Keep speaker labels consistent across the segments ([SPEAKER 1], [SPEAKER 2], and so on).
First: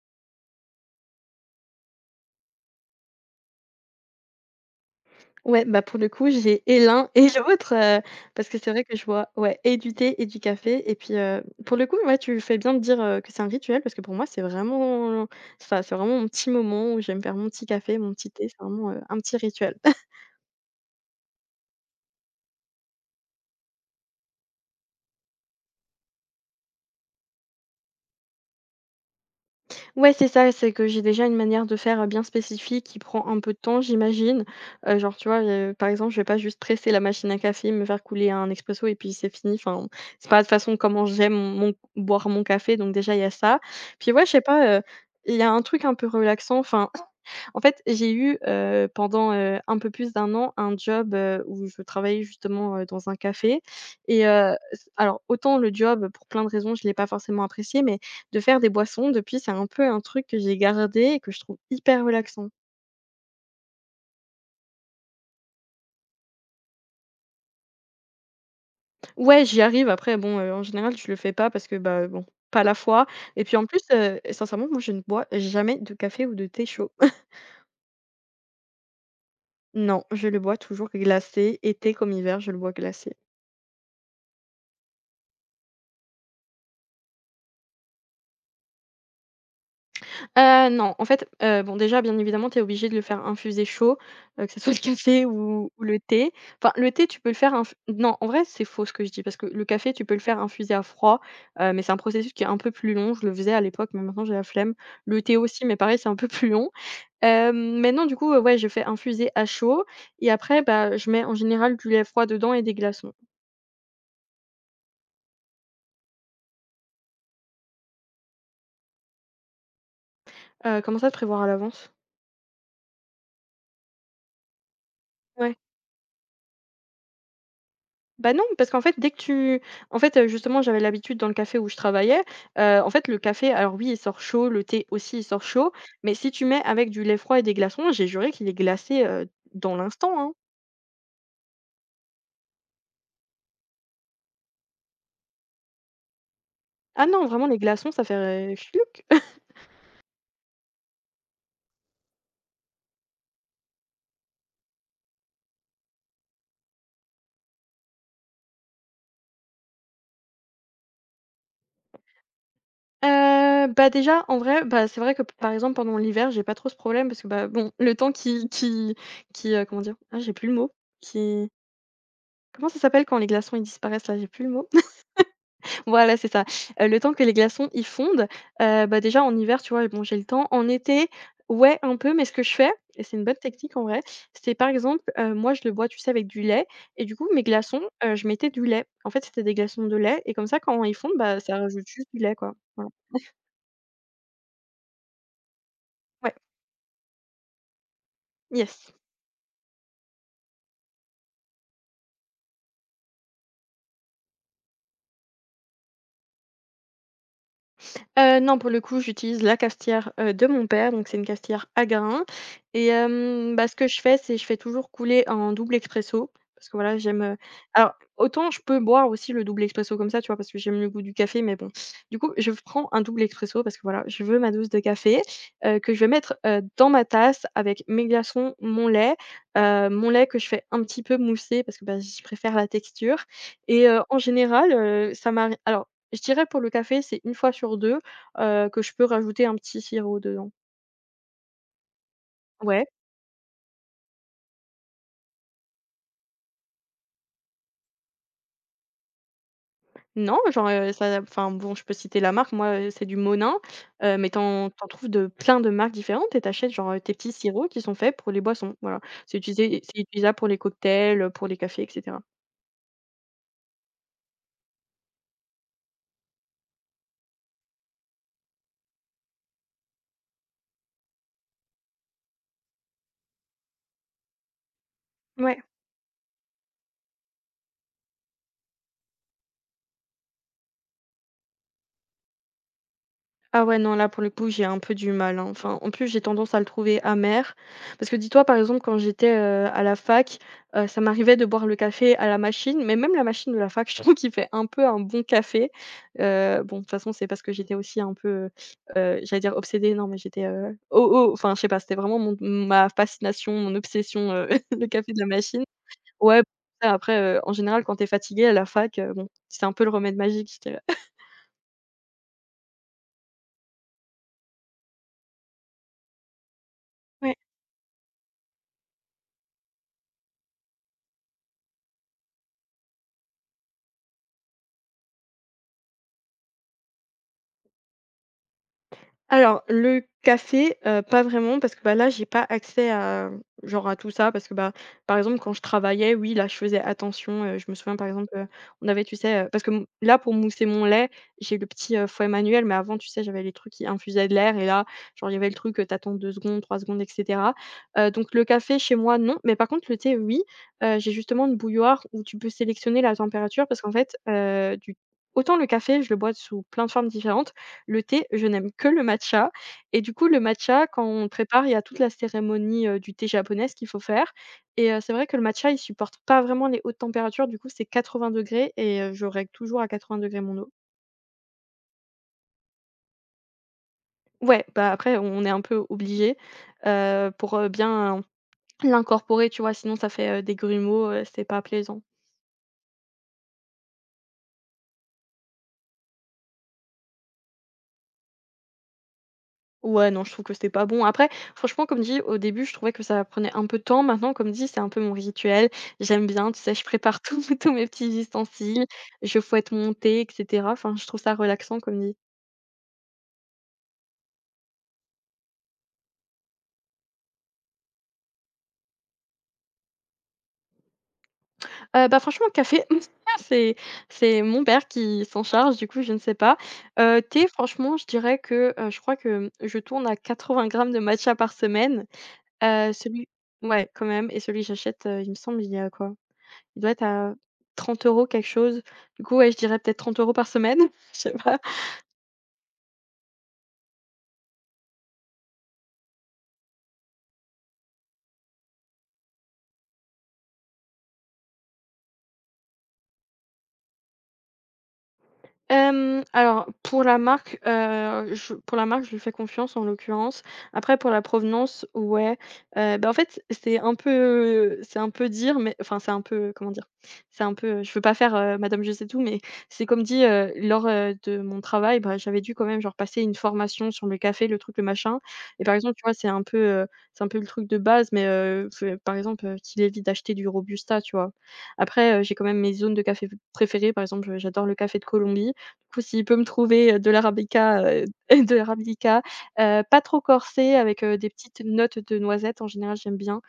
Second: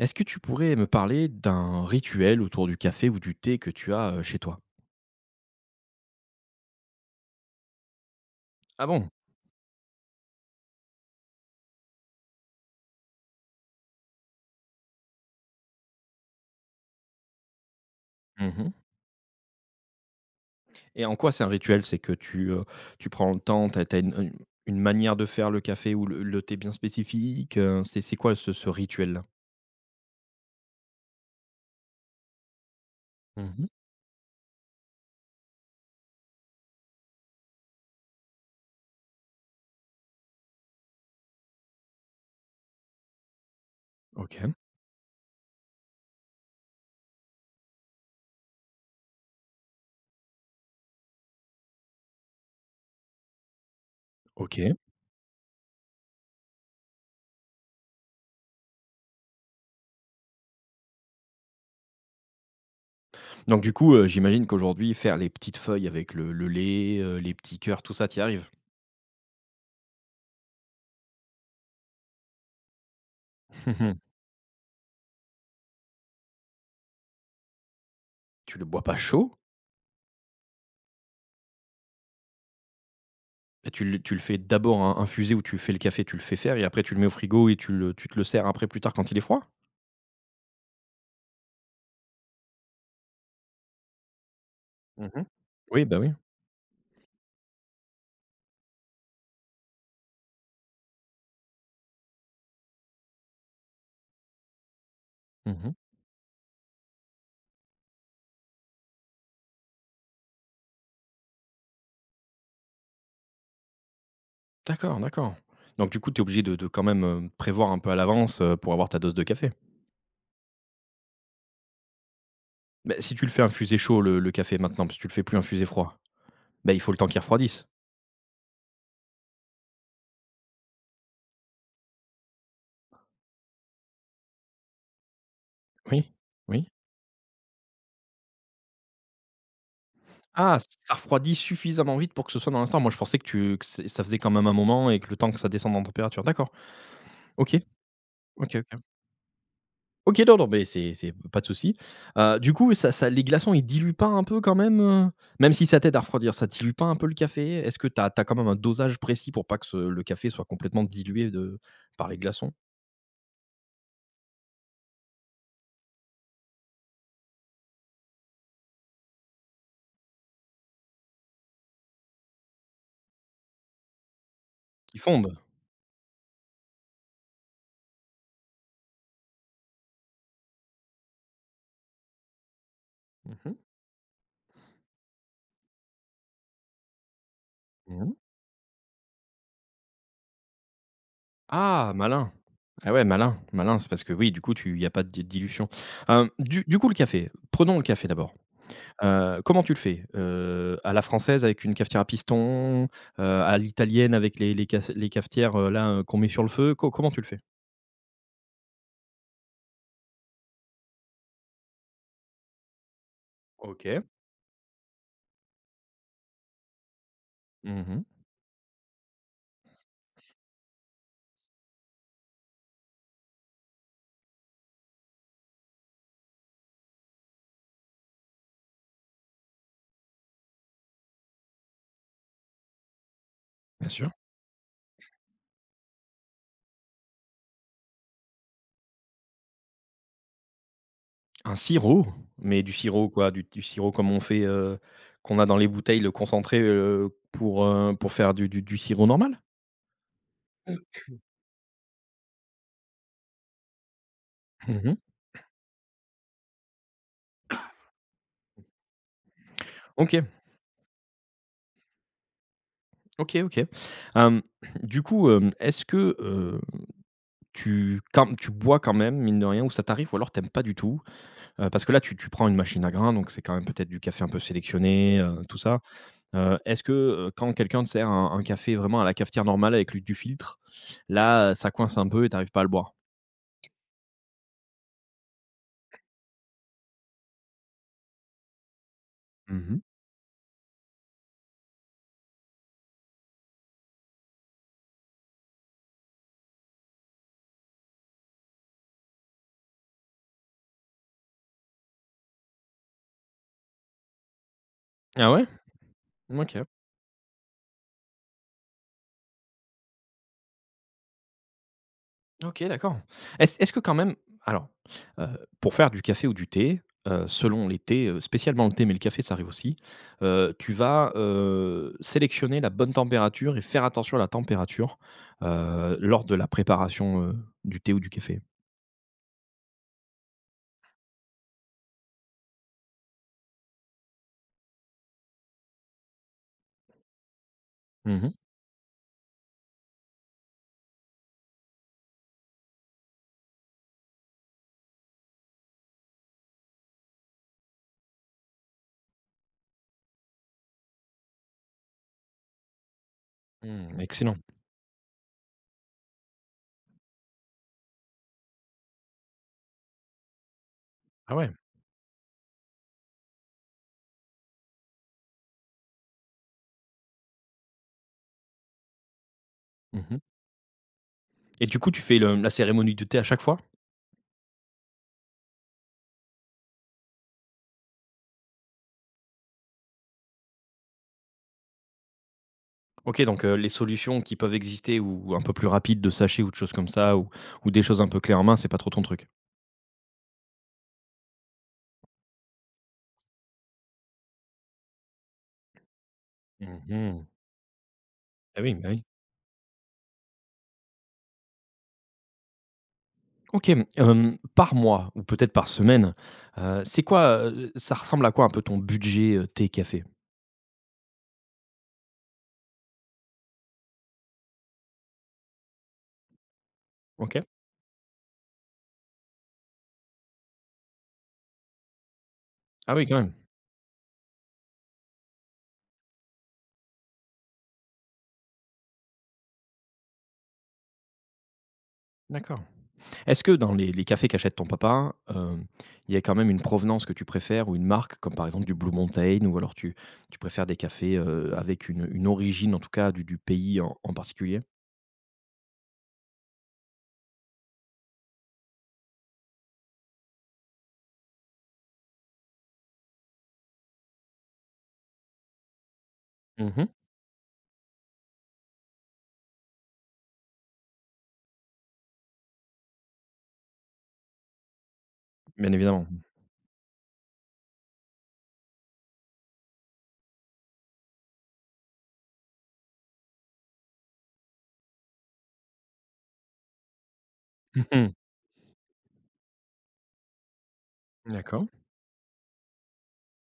[SPEAKER 1] Est-ce que tu pourrais me parler d'un rituel autour du café ou du thé que tu as, chez toi?
[SPEAKER 2] Ouais, bah, pour le coup, j'ai et l'un et l'autre, parce que c'est vrai
[SPEAKER 1] Ah
[SPEAKER 2] que je
[SPEAKER 1] bon?
[SPEAKER 2] vois, ouais, et du thé et du café et puis, pour le coup, ouais, tu fais bien de dire, que c'est un rituel parce que pour moi, c'est vraiment ça, c'est vraiment mon petit moment où j'aime faire mon petit café, mon petit thé, c'est
[SPEAKER 1] Mmh.
[SPEAKER 2] vraiment, un petit rituel.
[SPEAKER 1] Et en quoi c'est un rituel? C'est que tu prends le temps, tu as une manière de faire le café ou le thé bien spécifique, c'est quoi ce rituel-là?
[SPEAKER 2] Ouais, c'est ça, c'est que j'ai déjà une manière de faire, bien spécifique qui prend un peu de
[SPEAKER 1] Mmh.
[SPEAKER 2] temps, j'imagine. Genre, tu vois, par exemple, je vais pas juste presser la machine à café, me faire couler un expresso et puis c'est fini. Enfin, c'est pas de façon comment j'aime mon boire mon café, donc déjà il y a ça. Puis ouais, je sais
[SPEAKER 1] OK,
[SPEAKER 2] pas, il y a un truc un peu relaxant, enfin en fait, j'ai eu, pendant, un peu plus d'un an, un job, où je travaillais justement, dans un café et
[SPEAKER 1] OK.
[SPEAKER 2] s alors autant le job, pour plein de raisons, je ne l'ai pas forcément apprécié, mais de faire des boissons, depuis, c'est un peu un truc que j'ai gardé et que je trouve hyper relaxant.
[SPEAKER 1] Donc du coup, j'imagine qu'aujourd'hui faire les petites feuilles avec le lait, les petits cœurs, tout ça, tu y arrives?
[SPEAKER 2] Ouais, j'y arrive. Après bon, en général, je le fais pas parce que, bah, bon, pas la fois. Et puis en plus, sincèrement, moi, je ne bois jamais de café ou de thé chaud.
[SPEAKER 1] Tu le bois pas chaud?
[SPEAKER 2] Non, je le bois toujours glacé, été comme hiver, je le bois glacé.
[SPEAKER 1] Et tu le fais d'abord in infuser ou tu fais le café, tu le fais faire et après tu le mets au frigo et tu te le sers après plus tard quand il est froid?
[SPEAKER 2] Non, en fait, bon déjà bien évidemment tu es obligé de le faire infuser chaud, que ce soit le
[SPEAKER 1] Mmh mh.
[SPEAKER 2] café ou
[SPEAKER 1] Oui, bah,
[SPEAKER 2] le
[SPEAKER 1] oui.
[SPEAKER 2] thé. Enfin, le thé tu peux le faire inf non, en vrai c'est faux ce que je dis parce que le café tu peux le faire infuser à froid, mais c'est un processus qui est un peu plus long. Je le faisais à l'époque mais maintenant j'ai la flemme. Le thé
[SPEAKER 1] Mmh
[SPEAKER 2] aussi
[SPEAKER 1] mh.
[SPEAKER 2] mais pareil c'est un peu plus long. Maintenant du coup, ouais, je fais infuser à chaud et après, bah, je mets en général du lait froid dedans et des glaçons.
[SPEAKER 1] D'accord, d'accord. Donc du coup, tu es obligé de quand même, prévoir un peu à l'avance, pour avoir ta dose de café.
[SPEAKER 2] Comment ça, de prévoir à l'avance?
[SPEAKER 1] Bah, si tu le fais infuser chaud le café maintenant, parce que tu le fais plus
[SPEAKER 2] Ouais.
[SPEAKER 1] infuser froid, bah, il faut le temps qu'il refroidisse.
[SPEAKER 2] Bah, non, parce qu'en fait, dès que tu en fait, justement, j'avais l'habitude dans le café où je travaillais, en fait, le café, alors oui, il sort chaud, le thé aussi, il sort chaud,
[SPEAKER 1] Oui,
[SPEAKER 2] mais si tu mets
[SPEAKER 1] oui.
[SPEAKER 2] avec du lait froid et des glaçons, j'ai juré qu'il est glacé, dans l'instant, hein.
[SPEAKER 1] Ah, ça refroidit suffisamment vite pour que ce soit dans l'instant? Moi, je pensais que tu que c'est ça faisait quand même un moment et que le temps que ça descende en température. D'accord.
[SPEAKER 2] Ah non, vraiment
[SPEAKER 1] OK.
[SPEAKER 2] les glaçons, ça fait
[SPEAKER 1] OK, OK.
[SPEAKER 2] schluck.
[SPEAKER 1] OK, non, non, mais c'est pas de souci. Du coup, ça les glaçons, ils diluent pas un peu quand même, heu? Même si ça t'aide à refroidir, ça dilue pas un peu le café? Est-ce que t'as, as quand même un dosage précis pour pas que ce le café soit complètement dilué de par les glaçons?
[SPEAKER 2] Bah, déjà, en vrai, bah, c'est vrai que, par exemple, pendant l'hiver, j'ai pas trop ce problème parce que, bah, bon, le temps qui, comment dire? Ah, j'ai plus le mot, qui, comment ça s'appelle quand les glaçons, ils disparaissent là? J'ai plus le mot.
[SPEAKER 1] Qui fondent?
[SPEAKER 2] Voilà, c'est ça. Le temps que les glaçons, ils fondent, bah, déjà en hiver, tu vois, bon, j'ai le temps. En été, ouais, un peu, mais ce que je fais et c'est une
[SPEAKER 1] Mmh
[SPEAKER 2] bonne
[SPEAKER 1] mh.
[SPEAKER 2] technique en vrai, c'est par exemple, moi, je le bois, tu sais, avec du lait. Et du coup, mes glaçons,
[SPEAKER 1] Mmh.
[SPEAKER 2] je mettais du lait. En fait, c'était des glaçons de lait et comme ça, quand ils fondent, bah, ça rajoute
[SPEAKER 1] Ah,
[SPEAKER 2] juste du
[SPEAKER 1] malin!
[SPEAKER 2] lait, quoi. Voilà.
[SPEAKER 1] Ah ouais, malin, malin, c'est parce que oui, du coup, il y a pas de di dilution. Hem,
[SPEAKER 2] Ouais,
[SPEAKER 1] du coup, le café, prenons le café d'abord.
[SPEAKER 2] yes.
[SPEAKER 1] Comment tu le fais? À la française avec une cafetière à piston, à l'italienne avec les cafetières, là, qu'on met sur le feu? Co Comment tu le fais?
[SPEAKER 2] Non, pour le coup, j'utilise la cafetière, de mon père, donc c'est une cafetière à grains. Et bah, ce que je
[SPEAKER 1] OK.
[SPEAKER 2] fais, c'est je fais toujours couler un double expresso parce que voilà, j'aime, alors
[SPEAKER 1] Mmh.
[SPEAKER 2] autant je peux boire aussi le double expresso comme ça, tu vois? Parce que j'aime le goût du café, mais bon. Du coup, je prends un double expresso parce que voilà, je veux ma dose de café, que je vais mettre, dans ma tasse avec mes glaçons, mon lait que je fais un petit peu mousser parce que, bah, je préfère la texture. Et
[SPEAKER 1] Bien sûr.
[SPEAKER 2] en général, ça m'arrive. Alors je dirais pour le café, c'est une fois sur 2. Que je peux rajouter un petit sirop dedans.
[SPEAKER 1] Un sirop? Mais du
[SPEAKER 2] Ouais.
[SPEAKER 1] sirop quoi? Du sirop comme on fait, qu'on a dans les bouteilles, le concentré, pour faire du sirop normal?
[SPEAKER 2] Non, genre, ça enfin bon, je peux citer la marque, moi, c'est du Monin, mais t'en
[SPEAKER 1] Mmh.
[SPEAKER 2] trouves de plein de marques différentes et t'achètes genre, tes petits sirops qui sont faits pour les boissons, voilà. C'est
[SPEAKER 1] OK,
[SPEAKER 2] utilisable pour les cocktails, pour les cafés, et cetera.
[SPEAKER 1] OK, OK. Hem, du coup, hem, est-ce que, tu quand tu bois quand même, mine de rien, ou ça t'arrive, ou alors t'aimes pas du tout? Parce que là, tu prends une machine à grains, donc c'est quand même peut-être du café un peu sélectionné, tout
[SPEAKER 2] Ouais.
[SPEAKER 1] ça. Est-ce que, quand quelqu'un te sert un café vraiment à la cafetière normale avec lu du filtre, là, ça coince un peu et t'arrives pas à le boire?
[SPEAKER 2] Ah ouais, non, là, pour le coup, j'ai un peu du mal, hein. Enfin, en plus, j'ai tendance à le trouver amer. Parce que dis-toi, par exemple, quand j'étais,
[SPEAKER 1] Mmh mh.
[SPEAKER 2] à la fac, ça m'arrivait de boire le café à la machine, mais même la machine de la fac, je trouve qu'il fait un peu un bon café. Bon, de toute façon, c'est parce que j'étais aussi un peu, j'allais dire obsédée, non, mais j'étais, oh, oh, enfin, je sais pas, c'était vraiment ma fascination, mon obsession, le café de la
[SPEAKER 1] Ah ouais?
[SPEAKER 2] machine. Ouais,
[SPEAKER 1] OK.
[SPEAKER 2] après, en général, quand t'es fatigué à la fac, bon, c'est un peu le remède magique, je dirais.
[SPEAKER 1] OK, d'accord. Est-ce que quand même alors, heu, pour faire du café ou du thé, selon les thés, spécialement le thé, mais le café ça arrive aussi, tu vas, sélectionner la bonne température et faire attention à la température, lors de la préparation, du thé ou du café?
[SPEAKER 2] Alors, le café, pas vraiment parce que, bah, là, j'ai pas accès à, genre, à tout ça parce que, bah, par exemple, quand je travaillais, oui, là, je faisais attention, je me souviens, par
[SPEAKER 1] Mmh
[SPEAKER 2] exemple,
[SPEAKER 1] mh.
[SPEAKER 2] on avait, tu sais, parce que m là, pour mousser mon lait, j'ai le petit, fouet manuel, mais avant, tu sais, j'avais les trucs qui infusaient de l'air. Et là, genre, il y avait le truc, tu attends secondes, 3 secondes, et cetera. Donc le café chez moi, non, mais par contre, le thé, oui. J'ai justement une bouilloire où tu peux sélectionner la température parce qu'en
[SPEAKER 1] Mmh,
[SPEAKER 2] fait,
[SPEAKER 1] excellent.
[SPEAKER 2] du autant le café, je le bois sous plein de formes différentes, le thé, je n'aime que le matcha. Et du coup, le matcha, quand on le
[SPEAKER 1] Ah ouais.
[SPEAKER 2] prépare, il y a toute la cérémonie, du thé japonaise qu'il faut faire. Et c'est vrai que le matcha, il supporte pas vraiment les hautes températures, du coup, c'est 80 degrés, et je règle toujours à
[SPEAKER 1] Mmh mh.
[SPEAKER 2] 80 degrés mon eau.
[SPEAKER 1] Et du coup, tu fais le la cérémonie du thé à chaque fois?
[SPEAKER 2] Ouais, bah, après, on est un peu obligé, pour, bien l'incorporer, tu vois? Sinon ça fait, des grumeaux, c'est pas plaisant.
[SPEAKER 1] OK, donc les solutions qui peuvent exister ou un peu plus rapides de sachets ou de choses comme ça ou des choses un peu clés en main, c'est pas trop ton truc?
[SPEAKER 2] Ouais, non, je trouve que c'était pas bon. Après, franchement, comme dit, au début, je trouvais que ça prenait un peu de temps. Maintenant, comme dit, c'est un peu mon rituel. J'aime bien, tu sais,
[SPEAKER 1] Mmh
[SPEAKER 2] je prépare
[SPEAKER 1] mh.
[SPEAKER 2] tous tous mes petits
[SPEAKER 1] Bah oui,
[SPEAKER 2] ustensiles,
[SPEAKER 1] bah oui.
[SPEAKER 2] je fouette mon thé, etc. Enfin, je trouve ça relaxant, comme dit.
[SPEAKER 1] OK, mmh, par mois ou peut-être par semaine, c'est quoi, ça ressemble à quoi un peu ton budget, thé, café?
[SPEAKER 2] Bah, franchement, café, c'est c'est mon père qui s'en charge, du coup, je ne sais pas.
[SPEAKER 1] OK.
[SPEAKER 2] Thé, franchement, je dirais que je crois que je tourne à 80 grammes de matcha par semaine.
[SPEAKER 1] Ah oui, quand
[SPEAKER 2] Celui,
[SPEAKER 1] même.
[SPEAKER 2] ouais, quand même. Et celui que j'achète, il me semble, il y a quoi? Il doit être à 30 € quelque chose. Du coup, ouais, je dirais peut-être 30 € par semaine, je sais pas.
[SPEAKER 1] D'accord. Est-ce que dans les cafés qu'achète ton papa, hem, il y a quand même une provenance que tu préfères ou une marque comme par exemple du Blue Mountain ou alors tu préfères des cafés, avec une origine en tout cas du pays en particulier?
[SPEAKER 2] Alors pour la marque, je pour la marque, je lui fais confiance en l'occurrence. Après pour la provenance, ouais, bah, en fait, c'est un peu dire, mais enfin, c'est un peu, comment dire?
[SPEAKER 1] Mmh.
[SPEAKER 2] C'est un peu je veux pas faire, madame je sais tout, mais c'est comme dit, lors, de mon travail, bah, j'avais dû quand même genre passer une formation sur le café, le truc, le machin. Et
[SPEAKER 1] Bien
[SPEAKER 2] par exemple, tu
[SPEAKER 1] évidemment.
[SPEAKER 2] vois, c'est un peu le truc de base, mais f par exemple, qu'il évite d'acheter du robusta, tu vois? Après, j'ai quand même mes zones de café préférées. Par exemple, j'adore le café de Colombie. Du coup, s'il peut me trouver, de l'arabica,
[SPEAKER 1] Mmh.
[SPEAKER 2] de l'arabica, pas trop corsé avec, des petites
[SPEAKER 1] D'accord.
[SPEAKER 2] notes de noisettes, en général, j'aime bien,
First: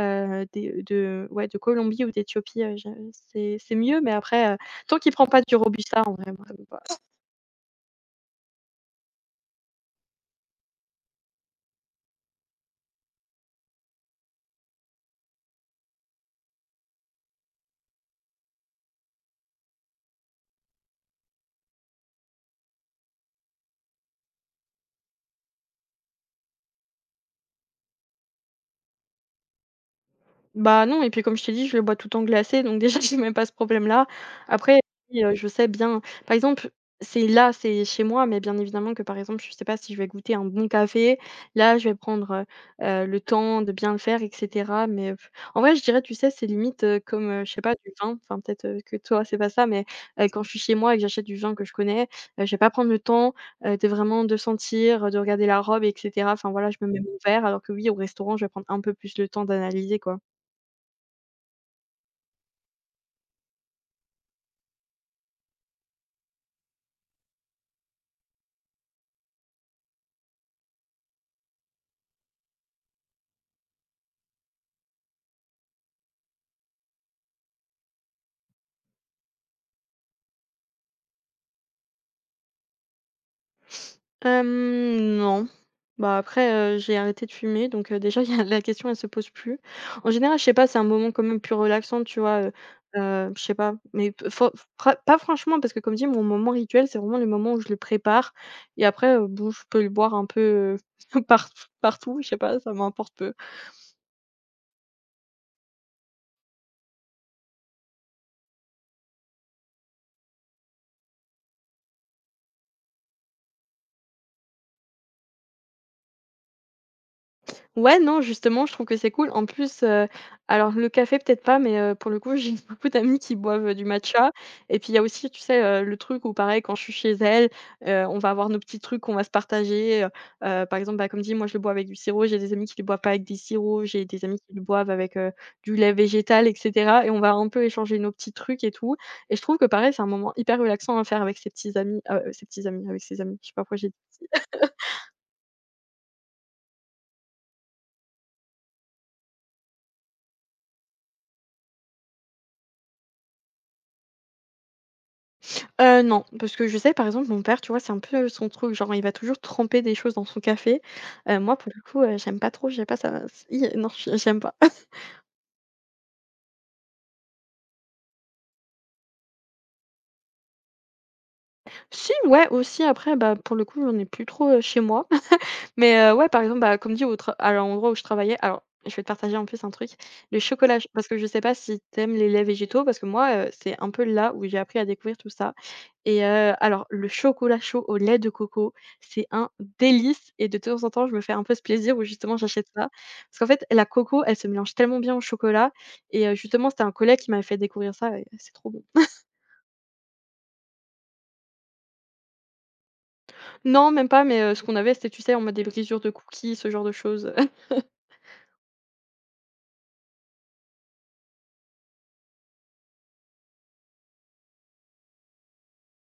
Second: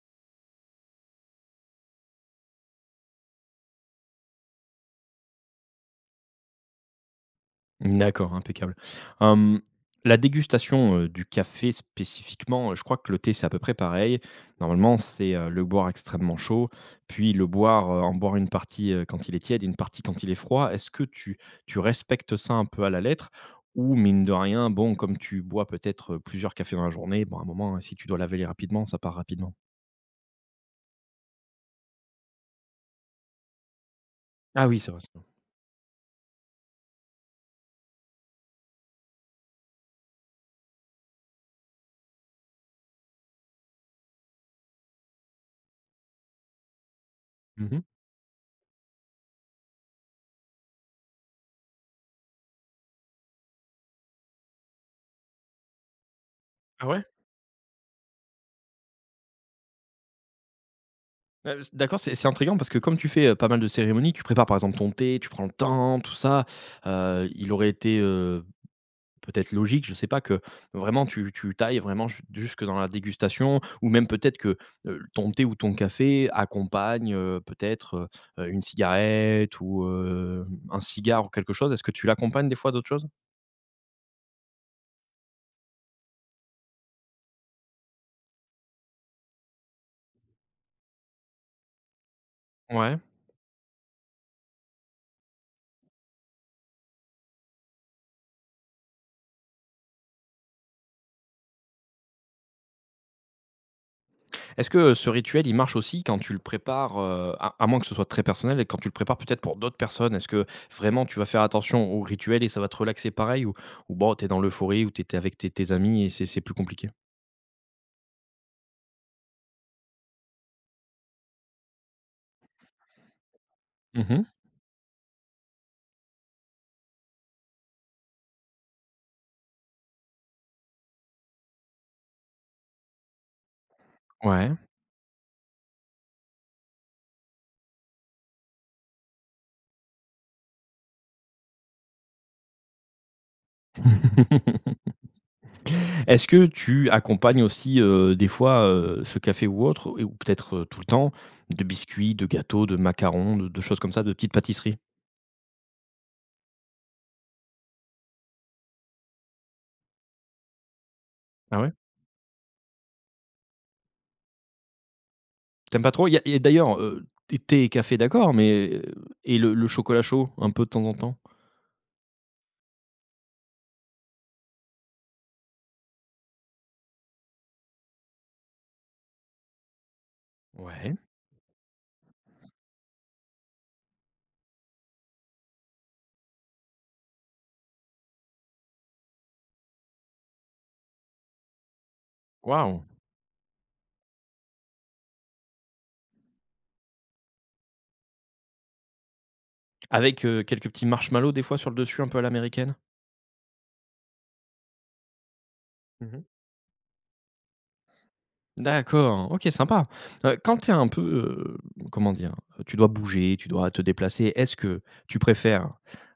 [SPEAKER 2] des de, ouais, de Colombie ou d'Éthiopie, je c'est mieux, mais après, tant qu'il prend pas du robusta, en vrai, moi ça me va.
[SPEAKER 1] D'accord, impeccable. Hem, la dégustation, du café spécifiquement, je crois que le thé, c'est à peu près pareil. Normalement, c'est, le boire extrêmement chaud, puis le boire, en boire une partie, quand il est tiède et une partie quand il est froid. Est-ce que tu respectes ça un peu à la lettre? Ou mine de rien, bon, comme tu bois peut-être, plusieurs cafés dans la journée, bon, à un moment, si tu dois laver les rapidement, ça part rapidement?
[SPEAKER 2] Bah, non et puis comme je t'ai dit, je le bois tout le temps glacé donc déjà j'ai même pas ce problème-là.
[SPEAKER 1] Ah oui,
[SPEAKER 2] Après,
[SPEAKER 1] c'est vrai. Ça va.
[SPEAKER 2] oui, je sais bien par exemple, c'est là, c'est chez moi, mais bien évidemment que, par exemple, je sais pas si je vais goûter un bon café, là, je vais prendre, le temps de bien le faire et cetera, mais en vrai, je dirais, tu sais, c'est limite, comme, je sais pas, du vin, enfin, peut-être, que toi, c'est pas ça, mais quand je suis chez moi et que j'achète du vin que je connais, je vais pas prendre le temps, de vraiment de sentir, de regarder la robe et cetera. Enfin, voilà, je
[SPEAKER 1] Ah
[SPEAKER 2] me mets
[SPEAKER 1] ouais.
[SPEAKER 2] mon verre alors que oui, au restaurant, je vais prendre un peu plus le temps d'analyser, quoi.
[SPEAKER 1] Ouais, s d'accord, c'est intriguant parce que comme tu fais, pas mal de cérémonies, tu prépares par exemple ton thé, tu prends le temps, tout ça. Il aurait été, peut-être logique, je sais pas, que vraiment tu t'ailles vraiment jusque dans la dégustation ou même peut-être que, ton thé ou ton café accompagne, peut-être, une cigarette ou, un cigare ou quelque chose. Est-ce que tu l'accompagnes des fois d'autres choses?
[SPEAKER 2] Non. Bah, après, j'ai arrêté de fumer donc déjà il y a la question elle se pose plus. En général, je sais pas, c'est un moment quand même plus relaxant, tu vois?
[SPEAKER 1] Ouais.
[SPEAKER 2] Je sais pas, mais p faut fra pas franchement parce que comme dit, mon moment rituel, c'est vraiment le moment où je le prépare et après, bon, je peux le boire un peu, par partout, je sais pas, ça m'importe peu.
[SPEAKER 1] Est-ce que ce rituel, il marche aussi quand tu le prépares, à moins que ce soit très personnel et quand tu le prépares peut-être pour d'autres personnes? Est-ce que vraiment tu vas faire attention au rituel et ça va te relaxer pareil ou bon, t'es dans l'euphorie, ou tu avec tes amis et c'est plus compliqué?
[SPEAKER 2] Ouais, non, justement, je trouve que c'est cool. En plus, alors le café peut-être pas, mais pour le coup, j'ai beaucoup d'amis qui boivent du
[SPEAKER 1] Mmh.
[SPEAKER 2] matcha et puis il y a aussi, tu sais, le truc où pareil quand je suis chez elle, on va avoir nos petits trucs qu'on va se partager, par exemple, bah, comme dit, moi je le bois avec du sirop, j'ai des amis qui le boivent pas avec des sirops, j'ai des amis
[SPEAKER 1] Ouais.
[SPEAKER 2] qui le boivent avec, du lait végétal et cetera et on va un peu échanger nos petits trucs et tout et je trouve que pareil, c'est un moment hyper relaxant à faire avec ses petits amis, avec ses amis, je sais pas pourquoi j'ai.
[SPEAKER 1] Est-ce que tu accompagnes aussi, des fois, ce café ou autre et ou peut-être, tout le temps, de biscuits, de gâteaux, de macarons, de choses comme ça, de petites pâtisseries?
[SPEAKER 2] Non, parce que je sais, par exemple, mon père, tu vois, c'est un peu son truc, genre, il va toujours tremper des choses dans son café. Moi,
[SPEAKER 1] Ah ouais?
[SPEAKER 2] pour le coup, j'aime pas trop, je pas, ça i non, je j'aime pas.
[SPEAKER 1] T'aimes pas trop? Il y a et d'ailleurs, thé et café d'accord, mais, et le chocolat chaud, un peu de temps en temps?
[SPEAKER 2] Si, ouais, aussi, après, bah, pour le coup, j'en ai plus trop, chez moi. Mais ouais, par exemple, bah, comme dit, au tra à l'endroit où je travaillais alors, je vais te partager en plus un truc. Le chocolat ch
[SPEAKER 1] Ouais.
[SPEAKER 2] parce que je sais pas si t'aimes les laits végétaux parce que moi, c'est un peu là où j'ai appris à découvrir tout ça et alors le chocolat chaud au lait de coco, c'est un délice et de temps en temps, je me fais un peu ce plaisir où justement j'achète
[SPEAKER 1] Waouh!
[SPEAKER 2] ça. Parce qu'en fait, la coco, elle se mélange tellement bien au chocolat et justement, c'était un collègue qui m'avait fait découvrir ça et c'est trop bon.
[SPEAKER 1] Avec, quelques petits marshmallows des fois sur le dessus un peu à l'américaine?
[SPEAKER 2] Non, même pas, mais ce qu'on avait, c'était, tu sais, en mode des brisures de
[SPEAKER 1] Mmh.
[SPEAKER 2] cookies, ce genre de choses.
[SPEAKER 1] D'accord, OK sympa. Quand tu es un peu, comment dire? Tu dois bouger, tu dois te déplacer, est-ce que tu préfères,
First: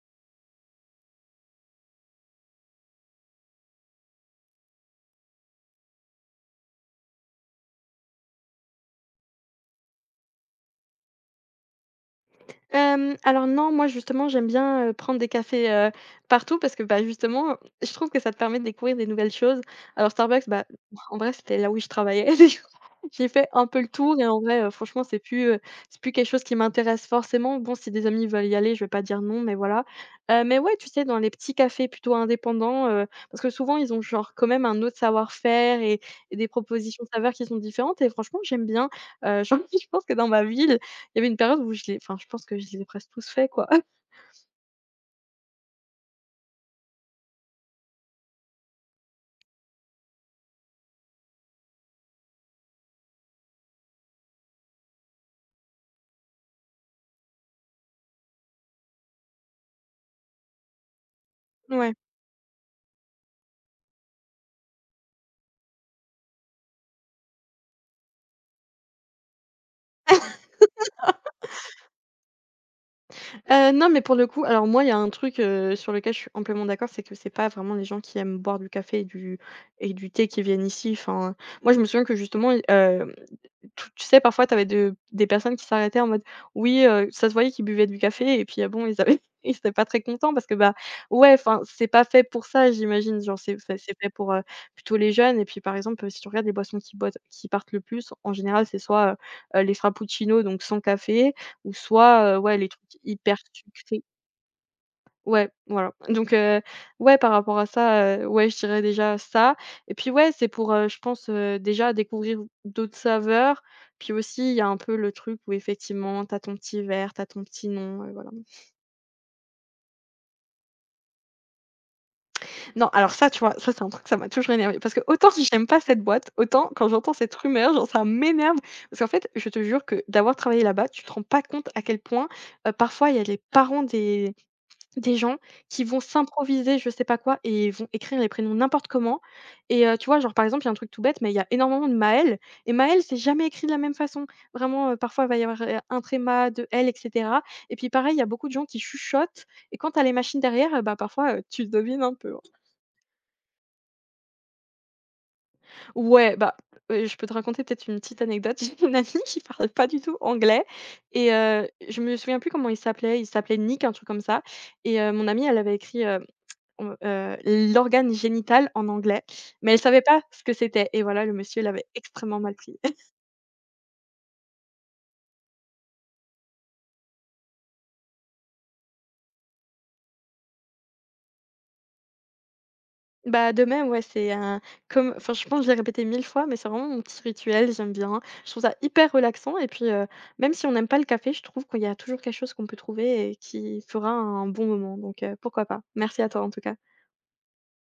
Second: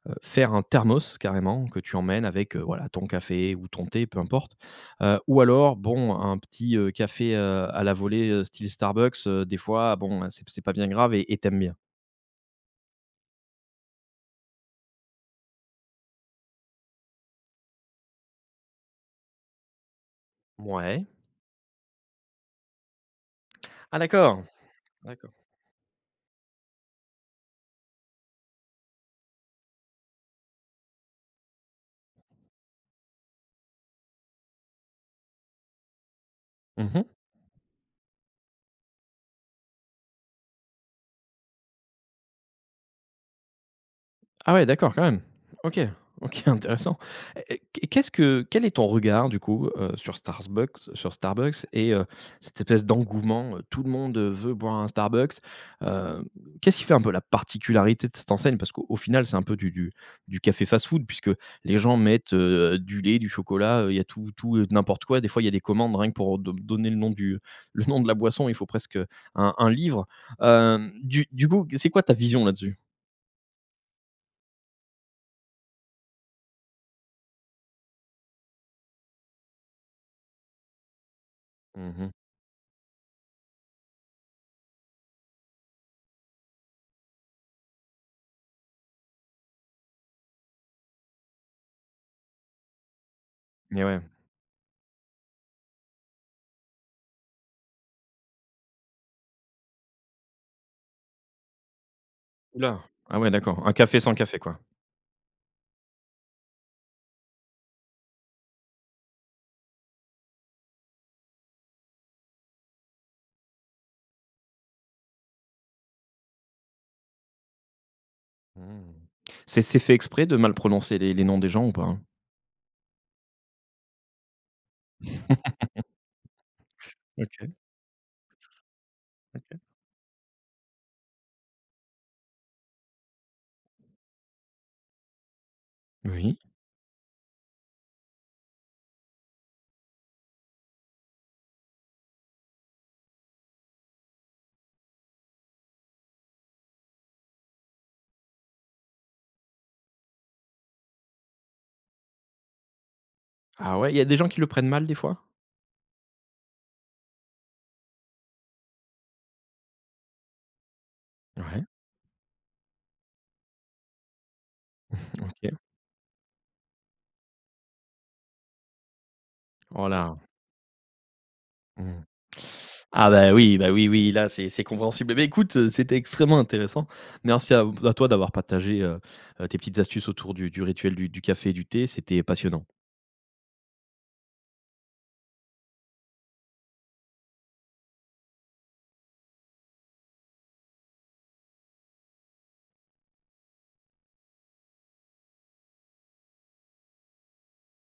[SPEAKER 1] faire un thermos carrément que tu emmènes avec, voilà ton café ou ton thé, peu importe, ou alors bon un petit, café, à la volée, style Starbucks, des fois bon, c'est pas bien grave et tu bien?
[SPEAKER 2] Alors non, moi justement, j'aime bien, prendre des cafés, partout parce que, bah, justement, je trouve que ça te permet de découvrir des nouvelles choses. Alors Starbucks, bah,
[SPEAKER 1] Ouais.
[SPEAKER 2] en vrai, c'était là où je travaillais. J'ai fait un peu le
[SPEAKER 1] Ah
[SPEAKER 2] tour et en
[SPEAKER 1] d'accord,
[SPEAKER 2] vrai, franchement,
[SPEAKER 1] d'accord.
[SPEAKER 2] c'est plus quelque chose qui m'intéresse forcément. Bon, si des amis veulent y aller, je vais pas dire non, mais voilà. Mais ouais, tu sais, dans les petits cafés plutôt indépendants, parce que souvent, ils ont genre quand même un autre savoir-faire et des propositions
[SPEAKER 1] Mmh.
[SPEAKER 2] de saveurs qui sont différentes et franchement, j'aime bien. Genre, je pense que dans ma ville, il y avait une période où je les enfin, je pense que je les ai presque tous faits, quoi.
[SPEAKER 1] Ah ouais, d'accord, quand même. OK, OK, intéressant. Et qu'est-ce que quel est ton regard du coup, sur Starbucks et cette espèce d'engouement, tout le monde, veut boire un Starbucks. Heu, Qu'est-ce qui fait un peu la particularité de cette enseigne? Parce qu'au au final, c'est un peu du café fast-food puisque les
[SPEAKER 2] Ouais.
[SPEAKER 1] gens mettent, du lait, du chocolat, il y a tout, n'importe quoi. Des fois, il y a des commandes rien que pour do donner le nom du le nom de la boisson, il faut presque, un livre. Hem, du coup, c'est quoi ta vision là-dessus?
[SPEAKER 2] Non, mais pour le coup, alors moi, il y a un truc, sur lequel je suis amplement d'accord, c'est que c'est pas vraiment les gens qui aiment boire du café et du thé qui viennent ici. Enfin, moi, je me
[SPEAKER 1] Mmh
[SPEAKER 2] souviens
[SPEAKER 1] mh.
[SPEAKER 2] que justement, tout tu sais, parfois, tu avais de des personnes qui s'arrêtaient en mode oui, ça se voyait qu'ils buvaient du café et puis, ah bon, ils avaient ils étaient pas très contents parce que, bah, ouais, enfin, c'est pas fait pour ça, j'imagine. Genre, c'est
[SPEAKER 1] Ouais.
[SPEAKER 2] fait pour, plutôt les jeunes et puis, par exemple, si tu regardes les boissons qui boitent qui partent le plus, en général, c'est soit, les frappuccinos, donc sans café, ou soit, ouais,
[SPEAKER 1] Ouh
[SPEAKER 2] les
[SPEAKER 1] là!
[SPEAKER 2] trucs
[SPEAKER 1] Ah ouais,
[SPEAKER 2] hyper
[SPEAKER 1] d'accord. Un café
[SPEAKER 2] sucrés.
[SPEAKER 1] sans café, quoi.
[SPEAKER 2] Ouais, voilà. Donc ouais, par rapport à ça, ouais, je dirais déjà ça et puis ouais, c'est pour, je pense, déjà découvrir d'autres saveurs. Puis aussi, il y a un peu le truc où effectivement, t'as ton petit verre, t'as ton petit nom, voilà.
[SPEAKER 1] Mmh. C'est fait exprès de mal prononcer les noms des gens ou pas, hein?
[SPEAKER 2] Non, alors ça, tu vois, ça, c'est un truc, ça m'a toujours énervé parce que qu'autant j'aime pas cette boîte, autant quand j'entends cette
[SPEAKER 1] OK.
[SPEAKER 2] rumeur, genre ça m'énerve parce qu'en fait, je te jure que d'avoir travaillé là-bas, tu te rends pas compte à quel point, parfois, il y a les parents des. Des gens qui vont
[SPEAKER 1] Oui.
[SPEAKER 2] s'improviser je sais pas quoi et vont écrire les prénoms n'importe comment et tu vois, genre, par exemple, il y a un truc tout bête, mais il y a énormément de Maël et Maël c'est jamais écrit de la même façon. Vraiment, parfois, il va y avoir, 1 tréma, 2 L et cetera et puis pareil, il y a beaucoup de gens qui chuchotent et quand tu as les machines derrière, bah, parfois, tu devines un peu, hein.
[SPEAKER 1] Ah ouais, il y a des gens qui le prennent mal des fois?
[SPEAKER 2] Ouais, bah, je peux te raconter peut-être une petite anecdote. J'ai une amie qui parle pas du tout anglais et
[SPEAKER 1] Ouais.
[SPEAKER 2] je me souviens plus comment il s'appelait. Il s'appelait Nick, un truc comme ça et mon amie,
[SPEAKER 1] OK.
[SPEAKER 2] elle avait écrit. Heu heu, l'organe génital en anglais, mais elle savait
[SPEAKER 1] Voilà.
[SPEAKER 2] pas ce que c'était et voilà, le monsieur
[SPEAKER 1] Là!
[SPEAKER 2] l'avait
[SPEAKER 1] Mmh.
[SPEAKER 2] extrêmement mal pris.
[SPEAKER 1] Ah bah oui, oui, là, c'est compréhensible. Mais écoute, c'était extrêmement intéressant. Merci à toi d'avoir partagé, tes petites astuces autour du rituel du café et du thé, c'était passionnant.
[SPEAKER 2] Bah, de même, ouais, c'est un comme enfin, je pense, que je l'ai répété 1000 fois, mais c'est vraiment mon petit rituel, j'aime bien. Je trouve ça hyper relaxant et puis, même si on n'aime pas le café, je trouve qu'il y a toujours quelque chose qu'on peut trouver et qui fera un bon moment donc pourquoi pas. Merci à toi, en tout cas.